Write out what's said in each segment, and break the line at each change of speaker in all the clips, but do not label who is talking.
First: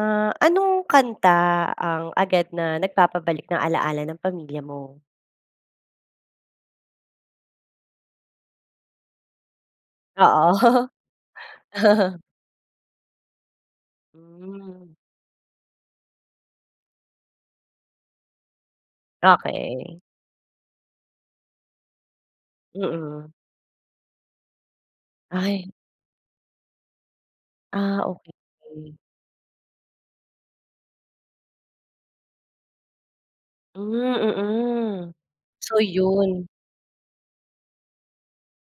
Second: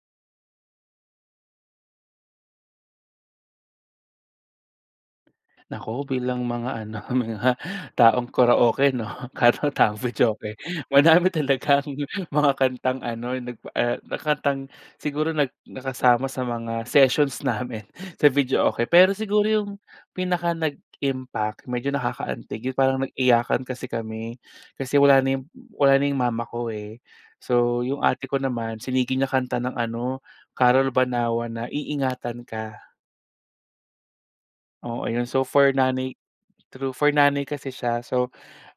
Ah, anong kanta ang agad na nag-papabalik ng ala-ala ng pamilya mo?
Nako, bilang mga ano mga taong karaoke 'no at taong videoke
Oo.
madami talagang mga kantang ano, eh, nagpa eh, kantang
Hmm.
siguro nag nakasama sa mga sessions namin sa videoke. Pero siguro 'yong
Okay.
pinaka-nag-impact medyo nakaka-antig 'yon parang
Mm.
nag-iyakan kasi kami, kasi wala na 'yong
Ay.
wala na 'yong mama ko, eh. So
Ah,
yung ate ko naman,
okay.
sinigi niya kanta ng ano, Carol Banawa na Iingatan Ka.
Hmm,
Oo
mm.
'yon so for
So
nanay
'yon.
true, for nanay kasi siya. So,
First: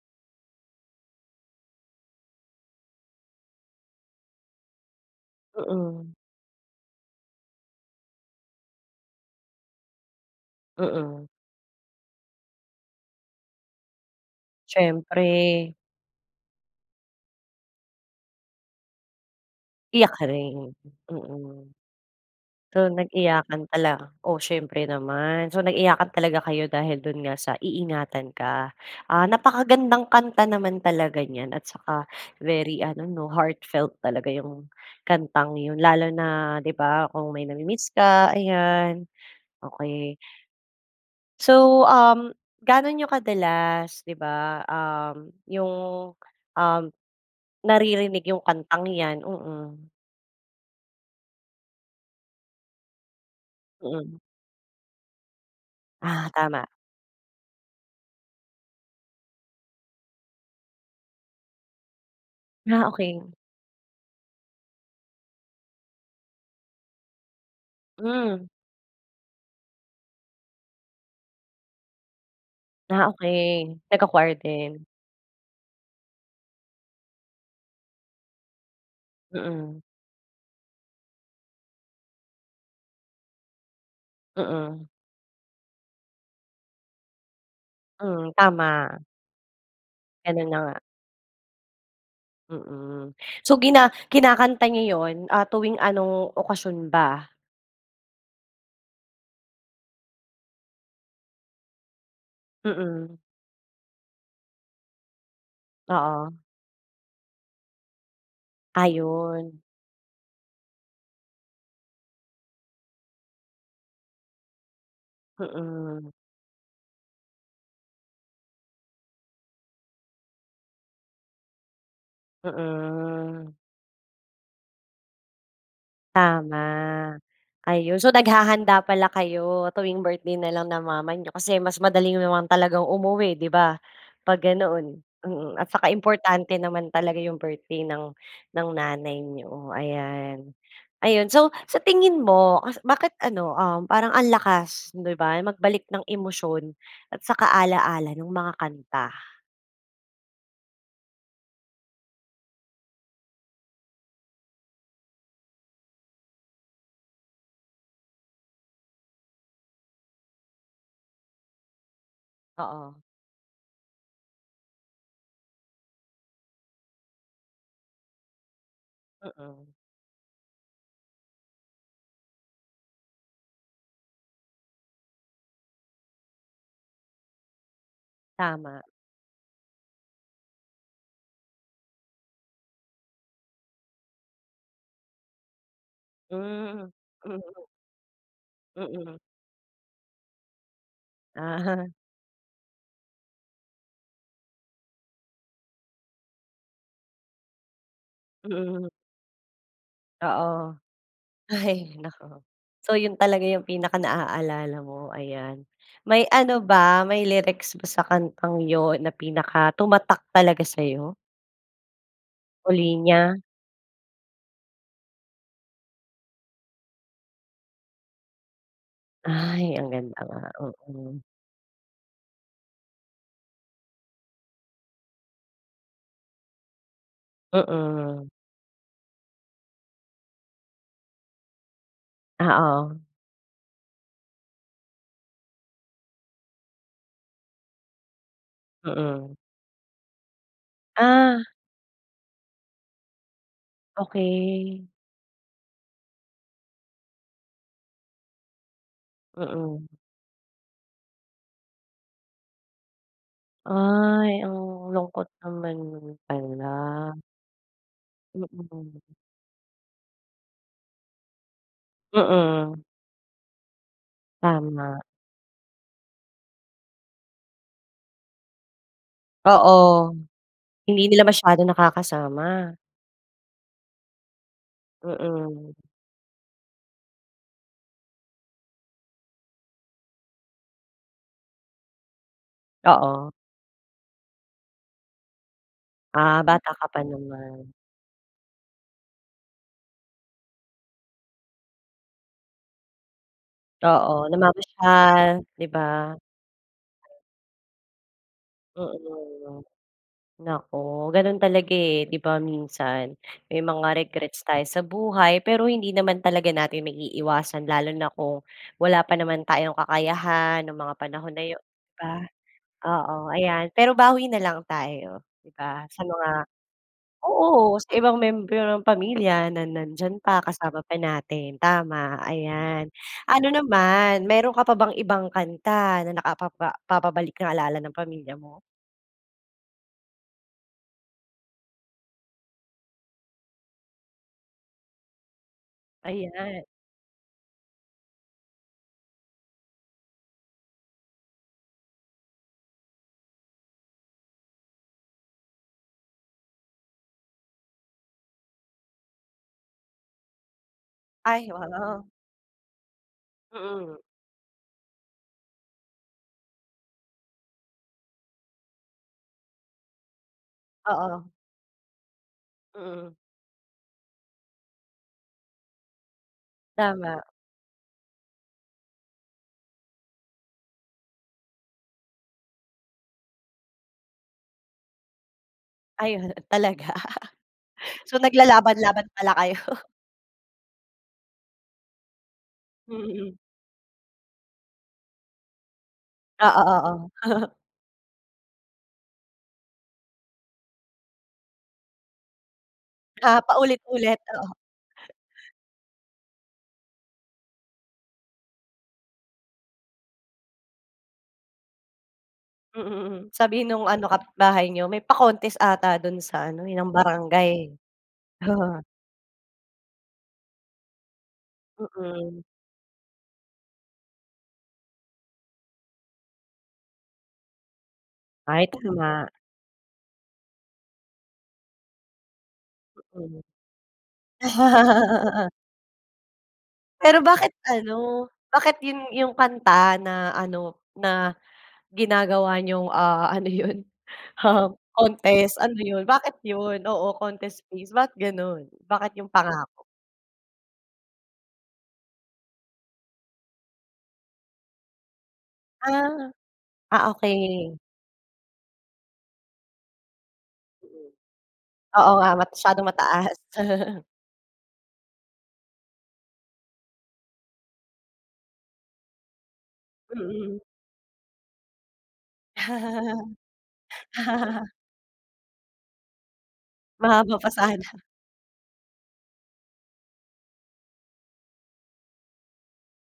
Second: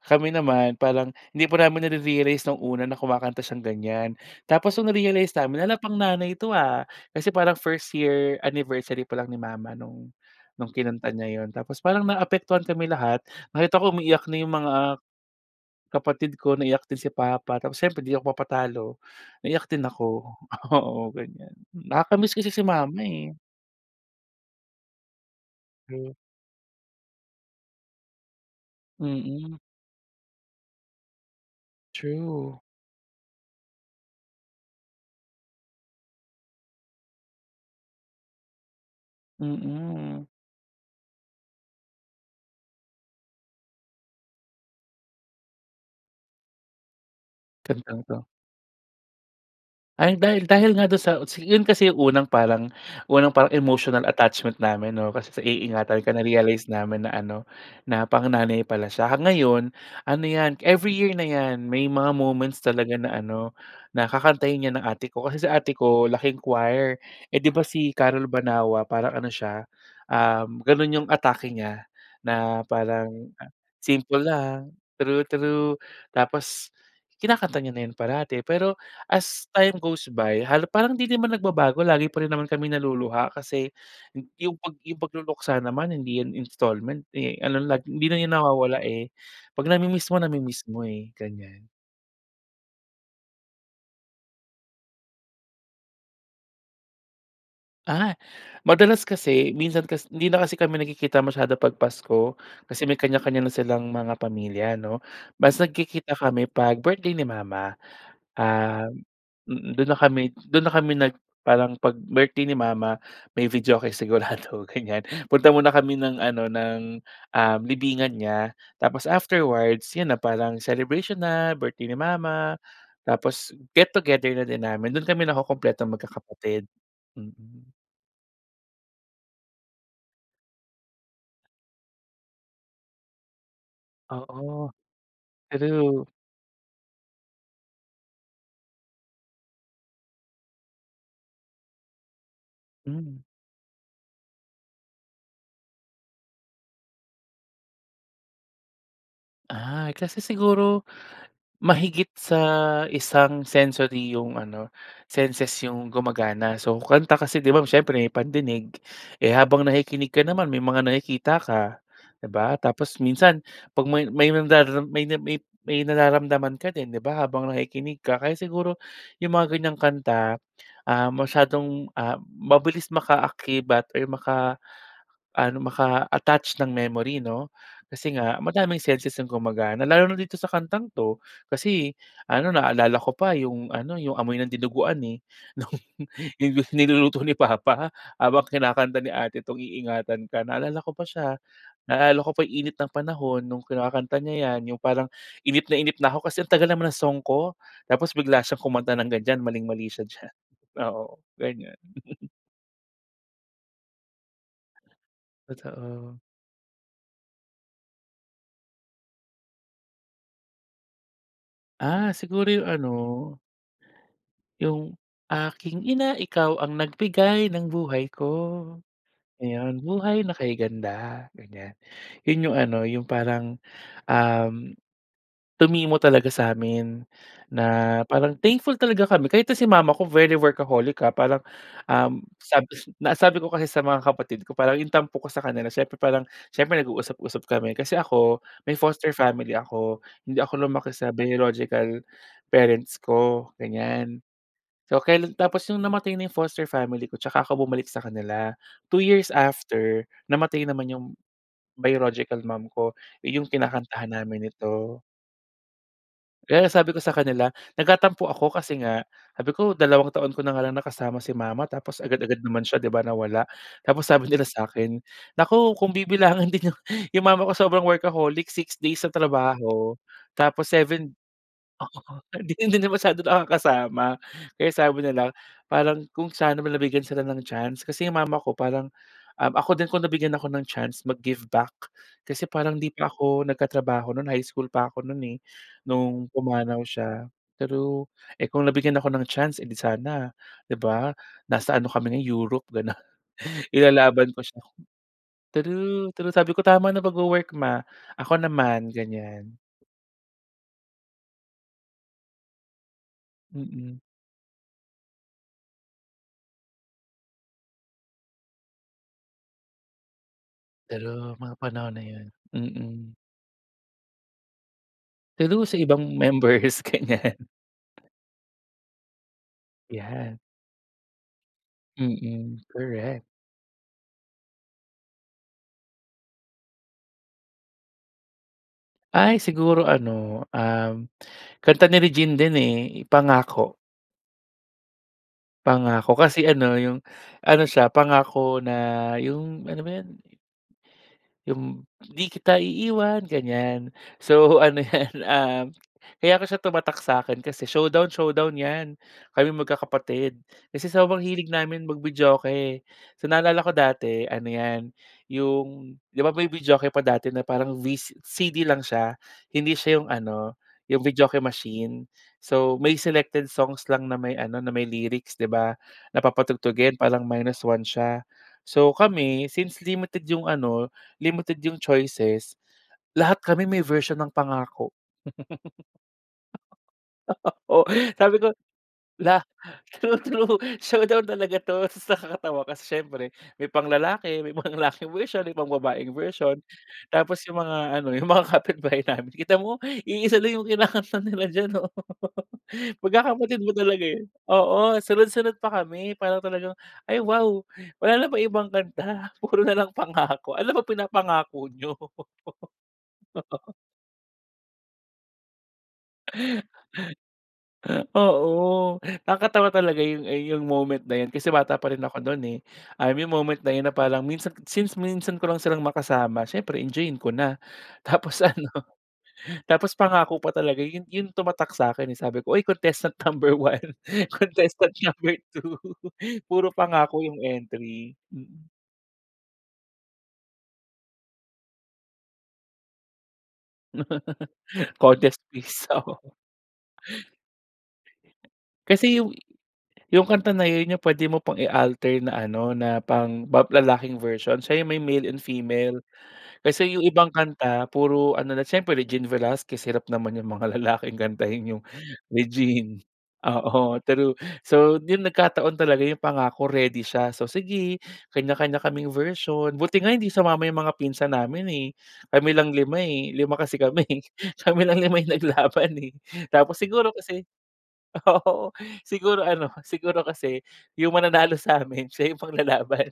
kami naman parang hindi pa namin nare-realize 'nong una na kumakanta siyang ganyan, tapos 'nong na-realize namin "Hala pang
Mm.
nanay 'to ha?" Kasi parang 1st year anniversary pa lang ni mama 'nong 'nong kinanta
Mm.
niya 'yon tapos parang na-apektuhan kami lahat, nakita ko umiiyak na 'yong mga,
Siyempre.
kapatid ko, naiyak din si papa, tapos siyempre 'di ako papatalo, naiyak din
Iyak
ako,
ka rin?
oo ganyan
Mm.
nakaka-miss kasi si
So
mama, eh.
nag-iyakan tala oo siyempre naman, so nag-iyakan
True.
talaga kayo dahil do'n nga sa iingatan ka. Ah,
Mm.
napaka-gandang kanta naman talaga niyan at saka,
True.
very ano 'no heartfelt talaga 'yong kantang 'yon lalo na 'di ba, kung may na-mi-miss ka, ayan, okay.
Mm.
So, um, gaano niyo kadalas, di ba, um, 'yong um,
Kantang
naririnig
'to.
'yong kantang 'yan? Mm.
Ay dahil dahil nga do'n sa utsi 'yon kasi unang parang unang parang emotional
Mm.
attachment namin oo, kasi sa iingatan ka
Ah, tama.
na-realize namin na ano, na pang-nanay pala siya ah, ngayon, ano 'yan every year na 'yan, may mga moments
Ah,
talaga na
okay.
ano, na kakantahin 'yan ng ate ko, kasi si ate ko laking choir, eh 'di ba si Carol
Hmm.
Banawa parang ano siya, um, gano'n 'yong atake niya, na
Ah,
parang
okay,
simple
nagka-choir
lang,
din.
true true, tapos, kinakanta niya na 'yan parati pero, as time
Mm.
goes by, hal parang hindi din naman nag-babago lagi pa rin naman kami naluluha kasi, 'yong pag
Mm.
'yong pag-luluksa naman hindi 'yan installment, eh, ano like hindi na
Hmm,
'yan nawawala,
tama.
eh, 'pag nami-miss mo,
Gano'n na
nami-miss
nga.
mo, eh, ganyan.
Mm. So, gina kinakanta niyo 'yon, ah, tuwing anong okasyon ba?
Ah, madalas kasi minsan kas hindi na kasi kami nagkikita masyado 'pag Pasko, kasi may
Mm.
kanya-kanya na silang mga pamilya, 'no, mas nagkikita
Oo.
kami 'pag birthday ni mama. Um
Ayon.
mm, do'n na kami do'n na kami nag parang 'pag birthday ni mama may videoke sigurado, ganyan. Punta muna kami
Mm.
ng ano ng um, libingan niya, tapos afterwards, 'yan na, parang celebration na, birthday ni mama.
Mm.
Tapos, get-together na din namin, do'n kami nakukumpletong
Tama.
mag-kakapatid. Mm.
Ayon, so naghahanda pala kayo, tuwing birthday na lang ng mama niyo kasi mas madali naman talagang umuwi, 'di ba? 'Pag
Oo.
ganoon, mm, at saka
True.
importante naman talaga 'yong birthday ng ng nanay niyo ayan, ayon, so, sa tingin mo, as bakit
Hmm.
ano, um, parang ang lakas, 'di ba? Magbalik ng emosyon at saka ala-ala nong mga kanta?
Ay, kasi siguro, mahigit sa isang sensory 'yong ano, senses 'yong gumagana so, kanta kasi 'di ba? Siyempre may pandinig, eh, habang nakikinig ka naman may mga nakikita ka, 'di ba? Tapos,
Oo.
minsan, 'pag may may nandaram may may may nararamdaman ka din, 'di ba habang nakikinig ka, kaya siguro, 'yong mga
Mm.
ganyang kanta, ah, masyadong, ah, mabilis maka-akibat or maka-ano, maka-attached ng memory 'no? Kasi nga, madaming
Tama.
senses ang gumagana lalo na dito sa kantang 'to, kasi, ano na-aalala ko pa 'yong ano 'yong amoy ng dinuguan, eh, no'ng 'yong
Hmm.
niluluto ni
Mm
papa habang kinakanta ni
Mm.
ate 'tong Iingatan Ka, na-aalala ko pa siya,
Ah.
na-alala ko pa init ng panahon no'ng kinakakanta niya 'yan, 'yong parang inip na inip na ako kasi ang tagal naman ng song ko, tapos, bigla siyang
Mm.
kumanta ng ganyan, maling-mali siya diyan,
Oo.
oo, ganyan.
Ay nako. So, 'yon talaga yung pinaka-naalala mo, ayan.
Totoo.
May ano ba, may lyrics ba sa kantang 'yon na pinaka tumatak talaga sayo?
Ah, siguro yung
O
ano
linya?
yung aking ina, ikaw ang nag-bigay ng buhay ko,
Ay,
ayon,
ang ganda
buhay na
nga,
kay
oo.
ganda, ganyan. 'Yun 'yung, ano, parang, um, tumimo talaga sa'min na
Mm.
parang thankful talaga kami kahit nga si mama ko very workaholic, ah, parang, um, sabs
Oo.
na sabi ko kasi sa mga kapatid ko parang yung tampo ko sa kanila siyempre parang, siyempre nag-uusap-usap kami. Kasi ako, may foster
Mm.
family ako, hindi ako lumaki sa
Ah.
biological parents ko, ganyan.
Okey.
So kailan tapos 'yong namatay na foster family ko, 'tsaka ako bumalik sa kanila. 2 years
Mm.
after, namatay naman 'yong biological mom ko, 'yong kinakantahan
Ay,
namin
ang
nito.
lungkot naman nun pala.
Kaya sabi ko sa kanila, nagtatampo
Mm.
ako kasi nga, sabi ko, "2 taon ko na nga lang nakasama si mama, tapos agad-agad naman
Mm.
siya, 'di ba, nawala." Tapos sabi nila sa'kin,
Tama.
"Naku kung bibilangan din yung" 'Yung mama ko, sobrang workaholic, 6 days sa trabaho,
Oo.
tapos
Hindi
7
nila masyadong
oo,
nakakasama.
hindi na masyado nakakasama, kaya sabi na lang,
Mm.
parang, kung sana nabigyan sila ng chance, kasi 'yong mama ko parang um, ako din, kung nabigyan ako ng chance mag-give back, kasi parang 'di pa
Oo.
ko nag-tatrabaho no'n, high school pa ko no'n eh, nung
Ah, bata
pumanaw
ka pa
siya
naman.
true. Eh, kung nabigyan ako ng chance, e 'di sana, 'di ba? Nasa ano kami ngayon, Europe gano'n,
Oo,
ilalaban ko siya.
namamasyal, 'di ba?
True, true sabi ko, "Tama na pag-wo-work, ma, ako naman." Ganyan.
Mm. Naku, gano'n talaga eh, 'di ba, minsan, may mga
Mm.
regrets tayo sa buhay, pero hindi naman talaga natin maiiwasan, lalo na kung, wala pa naman tayong kakayahan nung mga panahon
True,
na
mga
'yon,
panahon na
ba.
yun, mm.
Oo, ayan, pero bawi na lang tayo, 'di
True, sa
ba? Sa
ibang
mga
members ganyan.
oo, sa ibang miyembro ng pamilya na nandiyan
'Yan.
pa kasama pa natin, tama,
Mm,
ayan.
korek.
Ano naman, meron ka pa bang ibang kanta na nakapapa papabalik nang ala-ala ng pamilya mo?
Ay siguro ano, um, kanta ni Regine din, eh, Pangako. Pangako kasi
Ayan.
ano, 'yung ano siya Pangako na 'yung ano ba 'yun? 'Yung hindi kita iiwan, ganyan. So ano 'yan, ah, kaya ko siya tumatak sa akin kasi showdown-showdown 'yan kami magkakapatid. Kasi sobrang
Ay
hilig namin
wow.
mag-videoke. So, naalala ko
Mm.
dati ano 'yan 'yong 'di ba may videoke pa dati na parang vi CD lang siya hindi siya 'yong ano 'yong
Oo.
videoke machine. So, may
Mm.
selected songs lang na may ano na may lyrics, 'di ba? Na papatugtugin
Tama.
parang minus one siya. So, kami since limited 'yung ano, limited 'yung choices, lahat kami may version ng pangako.
Ayun talaga,
Oh
so,
sabi ko,
naglalaban laban pala
la
kayo.
true, true show down talaga to tas nakakatawa kasi syempre
Mm.
may pang lalaki, may pang-lalaking version, may pang babaeng
Oo,
version,
Oo.
tapos 'yung mga ano, 'yung mga kapitbahay namin kita mo iisa lang 'yung kinakanta nila diyan oh,
Ah,
magkakapatid nga talaga,
paulit-ulit,
eh.
oo.
Oo, sunod sunod pa kami para talagang, "Ay wow wala na bang ibang kanta, puro nalang Pangako ano ba pinapangako niyo?"
Mm, sabi no'ng ano kapit bahay niyo, "May pa-contest ata do'n sa ano, eh, ng barangay."
Oo, nakatawa talaga 'yung, ah, 'yung moment na 'yun kasi bata pa rin ako no'n,
Mm.
eh, um, 'yung moment na 'yun na parang minsan since minsan ko lang silang makasama siyempre enjoyin ko na. Tapos
Ay
ano,
to nga.
tapos pangako pa talaga 'yun 'yung tumatak sa'kin, eh, sabi ko, "Uy contestant
Mm.
number 1 contestant number 2 puro
Pero
pangako 'yung
bakit
entry,"
ano,
mm.
bakit 'yun 'yung kanta na ano, na ginagawa niyong, ah, ano 'yun, um,
Contest
contest ano
piece,
'yun bakit
oo.
'yun, oo, contest piece ba, ganun, bakit
Kasi
'yung
'yung
Pangako?
'yung na 'yun 'yung pwede mo pang i-alter na ano na pang ba lalaking version siya may male and female.
Ah.
Kasi 'yung
Ah,
ibang
okey.
kanta puro ano na siyempre Regine Velasquez hirap naman 'yung mga
Mm.
lalaking kantahin 'yung
Oo nga, masyadong
Regine.
mataas.
Oo true, so 'yun, nagkataon talaga 'yung Pangako ready siya, so, sige kanya-kanya kaming version buti nga hindi
Mm.
sumama 'yung mga pinsan namin, eh, kami lang 5, eh, 5 kasi kami eh, kami lang 5 'yung naglaban eh, tapos siguro
Mahaba
kasi,
pa sana.
oo, siguro ano siguro kasi 'yung mananalo sa'min siya 'yung ipang lalaban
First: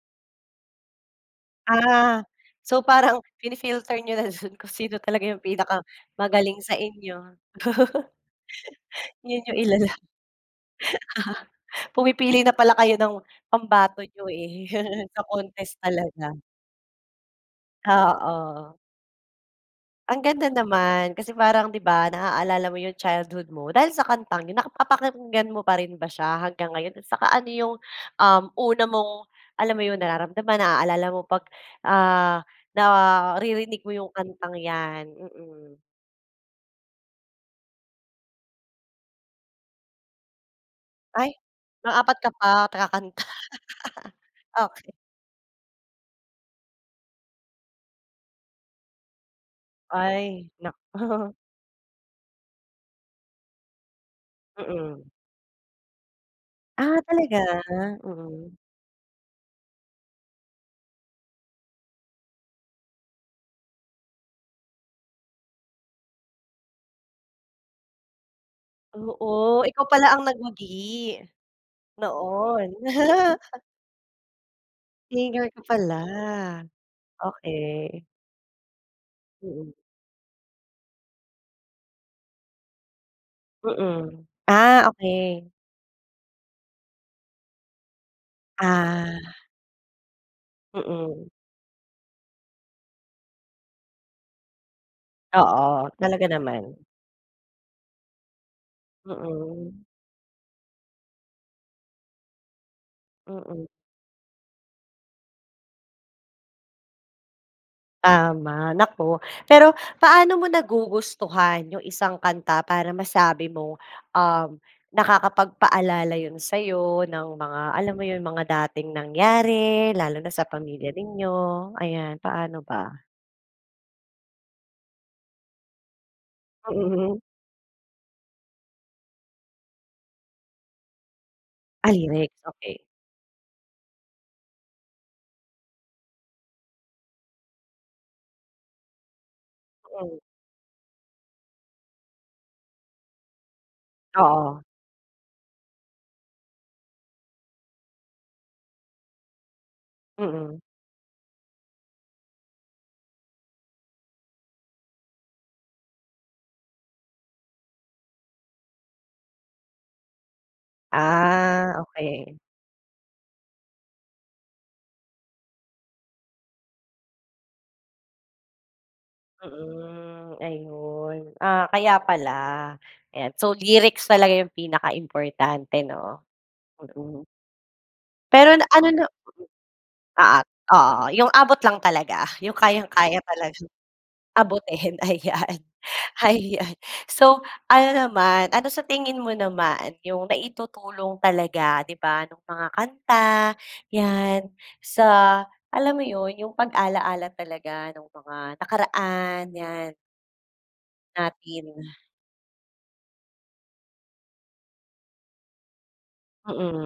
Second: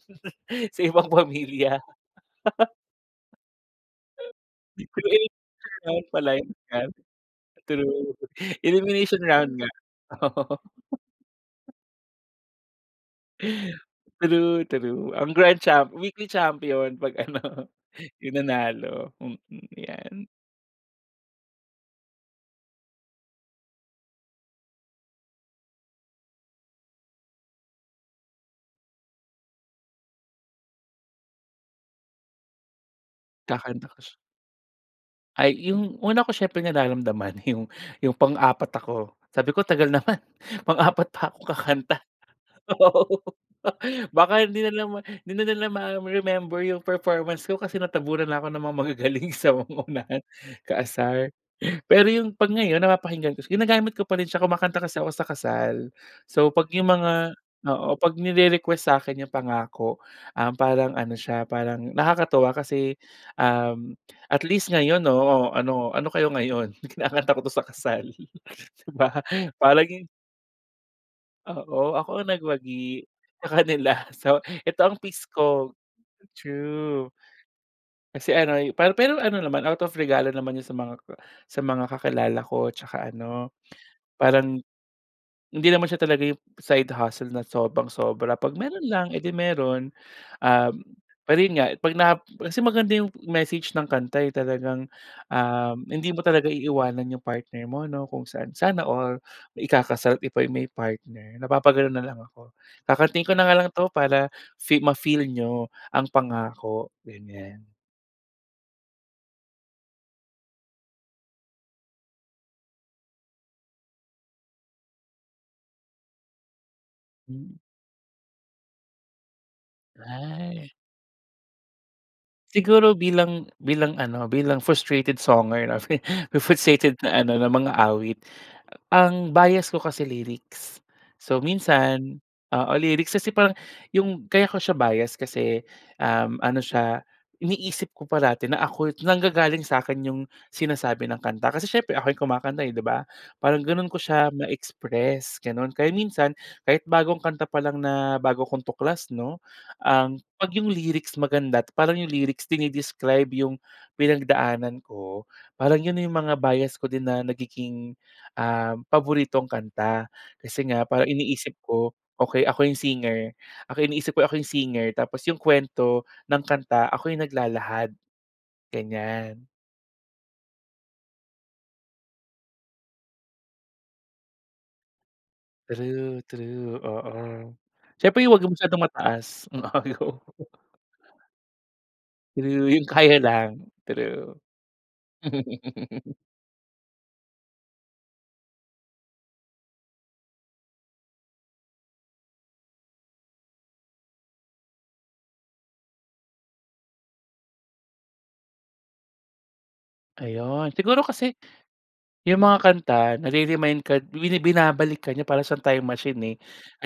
sa ibang pamilya.
Ah. So, parang fini-filter niyo na dun kung sino talaga 'yung
Pre-elimination round pala 'yun,
pinakamagaling sa inyo.
true, elimination
'Yun
round
'yung
nga.
ilala
Oo.
pumipili na pala kayo ng pambato niyo,
True,
eh,
true,
sa
ang grand
contest
champ weekly
talaga.
champion 'pag ano
Ah,
'yung
oh.
nanalo, mm,
Ang
yan.
ganda naman. Kasi parang 'di ba naaalala mo 'yong childhood mo dahil sa kantang 'yun. Nakapapakinggan mo pa rin ba siya hanggang ngayon, at saka ano 'yong, um, una mong alam mo 'yon nararamdaman naaalala mo 'pag, ah, naririnig
Kakanta
mo
pa
'yong
siya.
kantang 'yan,
Ay
mm?
'yung una ko siyempre nararamdaman 'yung 'yung pang-apat ako sabi ko, "Tagal naman pang-apat
Ay
pa ako
pang
kakanta,"
apat ka pa
oo,
nakakanta.
baka hindi na nila
Okey.
hindi na nila ma-remember 'yung performance ko kasi natabunan na ako ng mga magagaling sa unahan,
Ay
kaasar.
naku.
Pero 'yung 'pag ngayon napapakinggan ko ginagamit ko pa rin siya, kumakanta kasi
Mm.
ako sa kasal. So, 'pag 'yung
Ah,
mga,
talaga,
oo, 'pag
mm.
nire-request sa'kin 'yung pangako, um, parang ano siya parang nakakatuwa kasi, um, at least ngayon oo ano ano kayo ngayon kinakanta ko to sa kasal, 'di ba
Oo, ikaw pala
parang.
ang nagwagi,
Oo, ako ang
noon.
nagwagi sa kanila so, eto ang piece
Singer ka
ko.
pala,
True.
okey.
Kasi ano pa pero ano naman
Mm.
out of regalo naman 'yun sa mga sa mga kakilala ko tsaka ano
Mm,
parang,
ah, okey.
hindi naman siya talaga 'yung side hustle na sobrang sobra 'pag meron lang
Ah.
eh, 'di meron. Um,
Mm.
pero 'yun nga, 'pag na kasi maganda 'yung message ng kanta eh, talagang, um,
Oo,
hindi mo
talaga
talaga
naman.
iiwanan 'yung partner mo 'no kung saan. Sana all
Mm.
ikakasal, "buti pa 'yung may partner," napapaganon na lang ako kakantahin ko na nga
Mm.
lang 'to para fee ma-feel niyo ang pangako ganyan.
Tama naku, pero paano mo nagugustuhan yung isang kanta para masabi mo, um, nakakapagpaalala yun sa'yo ng mga
Hmm.
alam mo yung mga dating nangyari lalo na sa
Ay.
pamilya ninyo, ayan paano
Siguro
ba?
bilang bilang ano, bilang frustrated songer, 'no, frustrated
Mm.
na ano na mang-aawit ang bias ko kasi lyrics. So,
Ah,
minsan
lyrics,
oo,
okey.
lyrics kasi parang yung kaya ko siya bias kasi, um, ano siya iniisip ko parati na ako nanggagaling sa akin yung
Mm.
sinasabi ng kanta kasi siyempre ako yung kumakanta, eh, 'di ba, parang ganun ko siya
Oo.
ma-express gano'n. Kaya minsan kahit bagong kanta pa lang na bago kong tuklas, 'no, um, ang 'pag
Mm.
yung lyrics maganda at parang yung lyrics dine-describe yung pinagdaanan ko, parang yun na yung mga bias ko din na nagiging, um, paboritong kanta. Kasi nga parang iniisip
Ah,
ko,
okey.
"Okey ako yung singer, ako iniisip ko ako yung singer tapos yung kwento ng kanta ako yung naglalahad." Ganyan.
Mm, ayun, ah, kaya pala. Ayan so, lyrics talaga yung pinaka importante, 'no,
True true, oo.
mm.
Siyempre 'wag yung
Pero
masyadong
ano na
mataas. Um, ayaw ko.
oo, oo yung abot lang talaga yung
True, yung
kayang-kaya
kaya lang.
talagang
True.
abutin ayan, ayan. So, ano naman ano sa tingin mo naman yung naitutulong talaga, 'di ba, nung mga kanta 'yan sa alam mo yun, yung pag-ala-ala talaga nung mga nakaraan 'yan?
Ayon, siguro kasi
Natin.
yung mga kanta nare-remind ka ibinabalik ka niya para siyang time machine, eh.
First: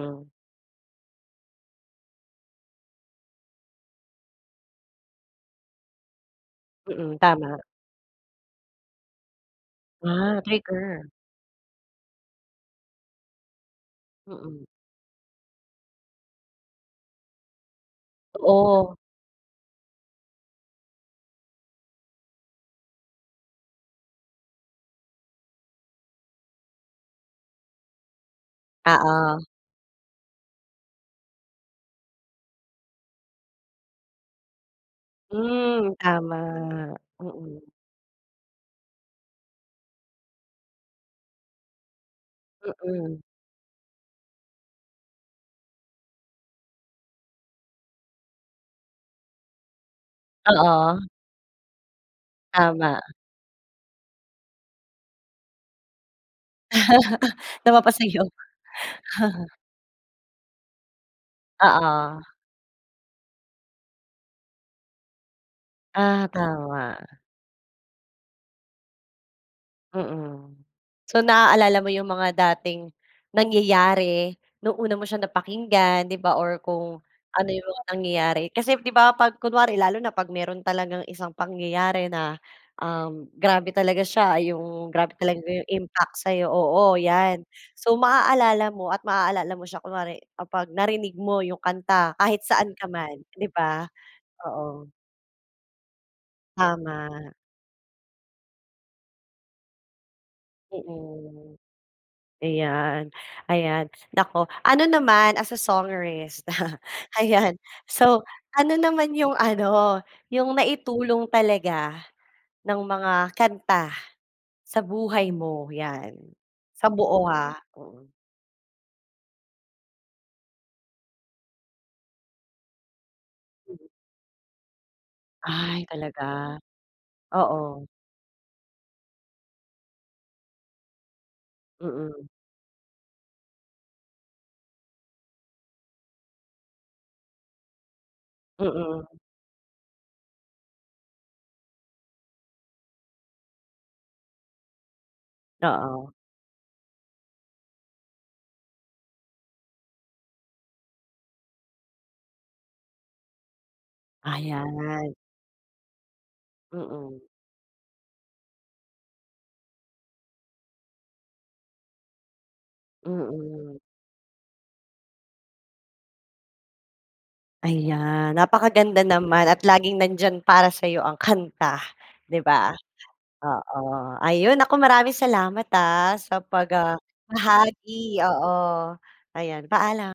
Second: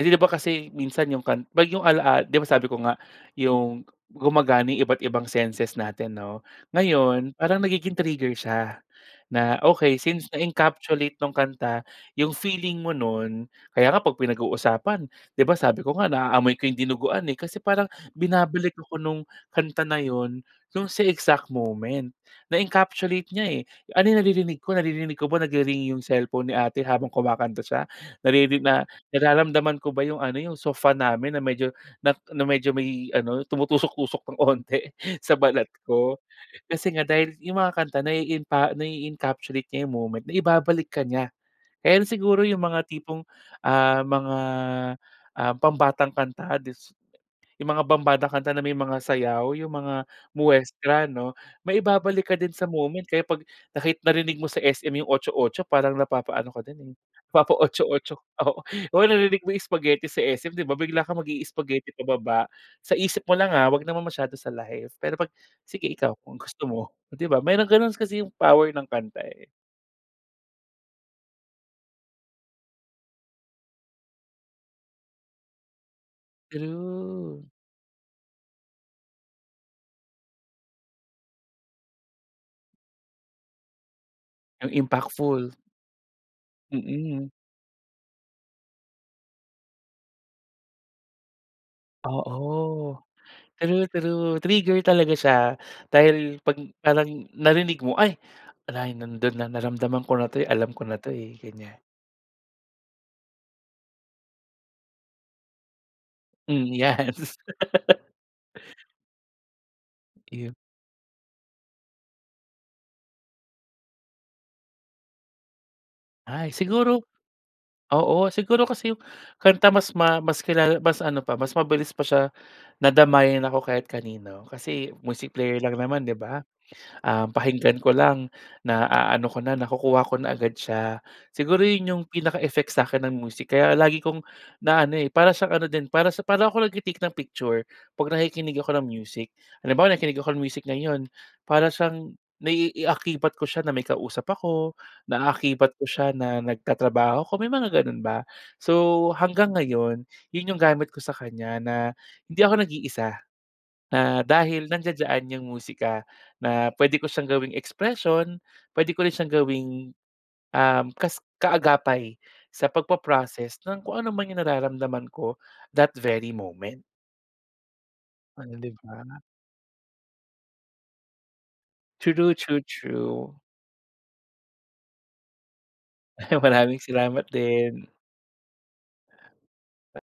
Eh, 'di ba kasi minsan yung kan 'pag yung alaal 'di ba sabi ko nga yung gumagana yung iba't-ibang senses natin, 'no.
Mm,
Ngayon
tama.
parang nagiging trigger siya, na okey since
Ah, trigger.
na-encapsulate nung kanta yung feeling mo nun, kaya nga 'pag
Mm.
pinag-uusapan, 'di ba, sabi ko nga naaamoy ko yung dinuguan eh, kasi parang
To
binabalik
o
ako nung kanta na yun nung sa exact moment, na-encapsulate niya, eh. Ano naririnig ko naririnig ko nag-ri-ring yung cellphone ni ate habang kumakanta siya naririni na
Ah oh.
nararamdaman ko ba yung ano yung sofa namin na medyo na medyo may ano, tumutusok-tusok pang onti sa balat
Hmm,
ko.
tama,
Kasi nga dahil yung
mm.
mga kanta naiinpa nai-encapsulate niya yung moment, naibabalik ka niya. Kaya siguro yung mga
Mm.
tipong, ah, mga, ah, pambatang kanta dis yung mga pambatang kanta na may mga sayaw yung mga
Oo.
muestra 'no. Maibabalik ka din sa
Tama.
moment kaya 'pag nakit narinig mo sa SM yung Otso-Otso parang napapaano ka din, eh napapa-Otso-Otso
Napapasayaw.
oo. Oo narinig mo yung Spagheti sa SM, 'di ba, bigla kang mag-i spaghetti
Oo.
pababa. Sa isip mo lang, ah, 'wag naman masyado sa live pero pag sige ikaw
Ah,
ang gusto mo,
tama.
'di ba, mayrong ganun kasi yung power ng kanta, eh.
Mm. So, naaalala mo 'yong mga dating nangyayari, no'ng una mo siyang napakinggan, 'di ba or kung
True.
ano 'yong mga nangyayari. Kasi 'di ba, 'pag kunwari lalo na 'pag mayro'n talagang isang pangyayari na, um, grabe talaga siya,
Ang
'yong grabe talaga
impactful?
'yong impact sa'yo, oo
Mm.
'yan. So maaalala mo at maaalala mo siya kunwari kapag narinig mo 'yong kanta kahit
Oo.
saan ka man, 'di ba?
True, true, trigger
Oo.
talaga siya. Dahil 'pag parang
Tama.
narinig mo, "Ay! Wala, eh, nando'n na, naramdaman ko na 'to, eh, alam ko na 'to, eh,"
Mm.
ganiyan.
Ayan, ayan naku. Ano naman as a songerist
Hmm, yes.
ayan, so ano naman 'yong ano, 'yong
Iyo
naitulong talaga ng mga kanta sa buhay mo? 'Yan,
Ay,
sa
siguro
buo ha, mm.
oo, siguro kasi 'yong kanta mas ma mas kilala mas ano pa, mas mabilis pa siya na damayan ako kahit kanino. Kasi music player lang
Ay,
naman, 'di
talaga?
ba? Um, pakinggan
Oo.
ko lang, naaano ko na, nakukuha ko na agad siya. Siguro 'yon 'yong
Mm.
pinaka effect sa akin ng music kaya lagi kong naano, eh, para siyang ano din, para sa para ako nagte-take ng picture, kapag nakikinig ako ng
Mm.
music. Halimbawa nakikinig ako ng music ngayon, para siyang naiaakibat ko siya na may kausap ako, naaakibat ko
Oo.
siya na nagtatrabaho ako, may mga gano'n ba? So, hanggang ngayon 'yon 'yong gamit ko sa kanya na hindi ako nag-iisa, na dahil
Ayan.
nandiyan-diyan 'yong musika na puwede ko
Mhm.
siyang gawing expression, puwede ko rin siyang gawing, um, kas kaagapay sa pagpa-process
Mhm.
ng kung ano man 'yong nararamdaman ko, that very moment.
Ayan,
Oh, 'di
napakaganda
ba?
naman at laging nandiyan para sa'yo ang kanta,
True,
'di
true,
ba?
true.
Oo. Ayun, naku maraming salamat ah, sa pag,
Maraming
ah,
salamat din!
bahagi, oo ayan paalam.